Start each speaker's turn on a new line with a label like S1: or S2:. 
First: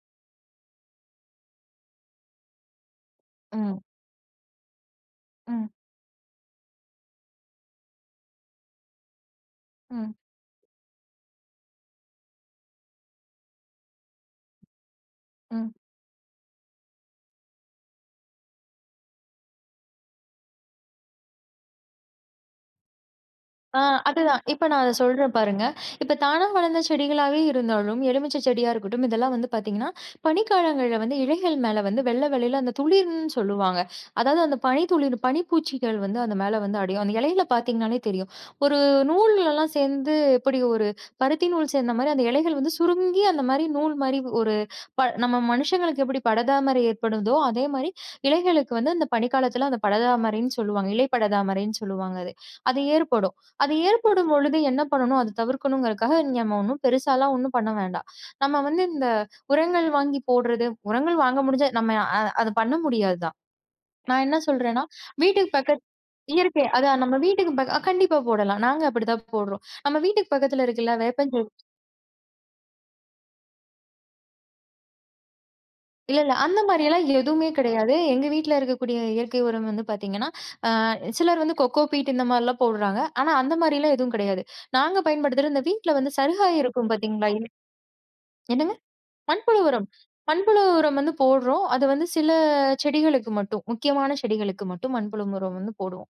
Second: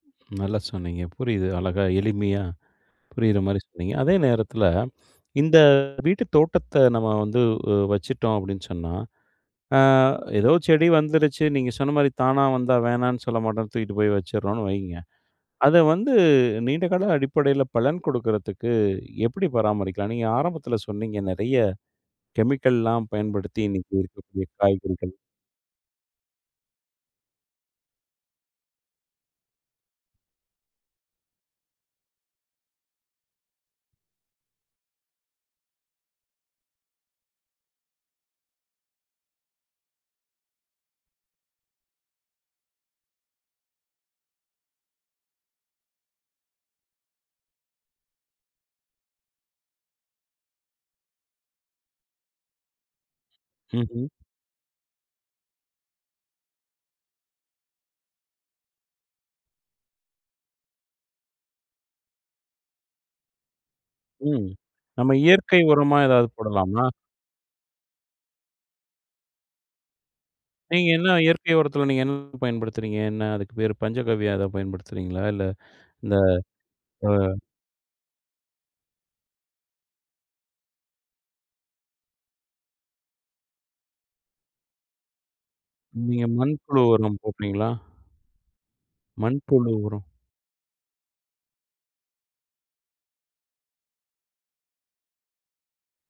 S1: நல்லா சொன்னீங்க. புரியுது. அழகா எளிமையா புரியற மாரி
S2: ம்.
S1: சொன்னீங்க. அதே நேரத்துல இந்த
S2: ம்.
S1: வீட்டுத் தோட்டத்த நம்ம வந்து உ வச்சுட்டோம் அப்டின்னு சொன்னா, அ
S2: ம்.
S1: ஏதோ செடி வந்துருச்சு. நீங்கச் சொன்ன மாரி, தானா வந்தா வேணாம்னு சொல்லமாட்டோம். தூக்கிட்டு போய் வச்சிட்றோன்னு வைங்க.
S2: ம்.
S1: அத வந்து நீண்ட கால அடிப்படையில பலன் குடுக்கறதுக்கு எப்படி பராமரிக்கலாம்? நீங்க ஆரம்பத்துல சொன்னீங்க நிறைய கெமிக்கல்லாம் பயன்படுத்தி
S2: ஆ
S1: இன்னைக்கு
S2: அது தான்.
S1: இருக்கக்கூடிய
S2: இப்ப நான் அத
S1: காய்கறிகள்
S2: சொல்றேன் பாருங்க. இப்ப தானா வளந்த செடிகளாவே இருந்தாலும், எலுமிச்சை செடியா இருக்கட்டும். இதெல்லாம் வந்து பாத்தீங்கன்னா, பனி காலங்கள்ல வந்து இலைகள் மேல வந்து வெள்ளவெள்ளேல அந்த துளிர்ன்னு சொல்லுவாங்க. அதாவது அந்தப் பனி துளிரும், பனி பூச்சிகள் வந்து அது மேல வந்து அடையும். அந்த இலையில பாத்தீங்கன்னாலே தெரியும். ஒரு நூல்லல்லாம் சேந்து எப்டி ஒரு, பருத்தி நூல் சேர்ந்த மாதிரி, அந்த இலைகள் வந்து சுருங்கி அந்த மாதிரி, நூல் மாரி ஒரு ப நம்ம மனுஷங்களுக்கு எப்படி படர்தாமரை ஏற்படுதோ, அதே மாரி இலைகளுக்கு வந்து அந்தப் பனி காலத்துல அந்தப் படர்தாமரைன்னு சொல்லுவாங்க. இலை படர்தாமரைன்னு சொல்வாங்க அது. அது ஏற்படும். அது
S1: ம்ஹ்ம்.
S2: ஏற்படும் பொழுது என்ன பண்ணணும், அத தவிர்க்கணுங்கறதுக்காக நம்ம ஒண்ணும் பெருசாலா ஒண்ணும் பண்ண வேண்டாம். நம்ம வந்து இந்த உரங்கள் வாங்கி போட்றது, உரங்கள் வாங்க முடிஞ்சா நம்ம அ அத பண்ண முடியாது தான். நான் என்ன
S1: ம்.
S2: சொல்றேன்னா,
S1: நம்ம
S2: வீட்டுக்குப்
S1: இயற்கை
S2: பக்கத்
S1: உரமா ஏதாவது
S2: இயற்கை.
S1: போடலாமா?
S2: அதான், நம்ம வீட்டுக்குப் பக்க அ கண்டிப்பா போடலாம். நாங்க அப்டி தான் போட்றோம். நம்ம வீட்டுக்குப் பக்கத்துல
S1: நீங்க
S2: இருக்குல்ல.
S1: என்ன
S2: வேப்பஞ்ச
S1: இயற்கை உரத்துல நீங்க என்ன பயன்படுத்துறீங்க? என்ன அதுக்கு பேரு? பஞ்சகவ்யம் எதாவது பயன்படுத்துறீங்களா? இல்ல இந்த
S2: இல்லல்ல அந்த மாரில்லாம்
S1: அ
S2: எதுவுமே கிடையாது. எங்க வீட்டுல இருக்கக்கூடிய இயற்கை உரம் வந்து பாத்தீங்கன்னா, அ சிலர் வந்து கோகோ பீட் இந்த மாரில்லாம் போட்றாங்க. ஆனா அந்த மாரில்லாம் எதுவும் கிடையாது. நாங்க பயன்படுத்துறது இந்த வீட்ல வந்து
S1: நீங்க மண்
S2: சருகாயி
S1: புழு
S2: இருக்கும்
S1: உரம்
S2: பாத்தீங்களா, [unintelligible]
S1: போட்றீங்களா?
S2: என்னங்க?
S1: மண்
S2: மண்புழு
S1: புழு
S2: உரம்
S1: உரம்.
S2: மண்புழு உரம் வந்து போட்றோம். அது வந்து சில செடிகளுக்கு மட்டும். முக்கியமான செடிகளுக்கு மட்டும் மண்புழு உரம் வந்து போடுவோம்.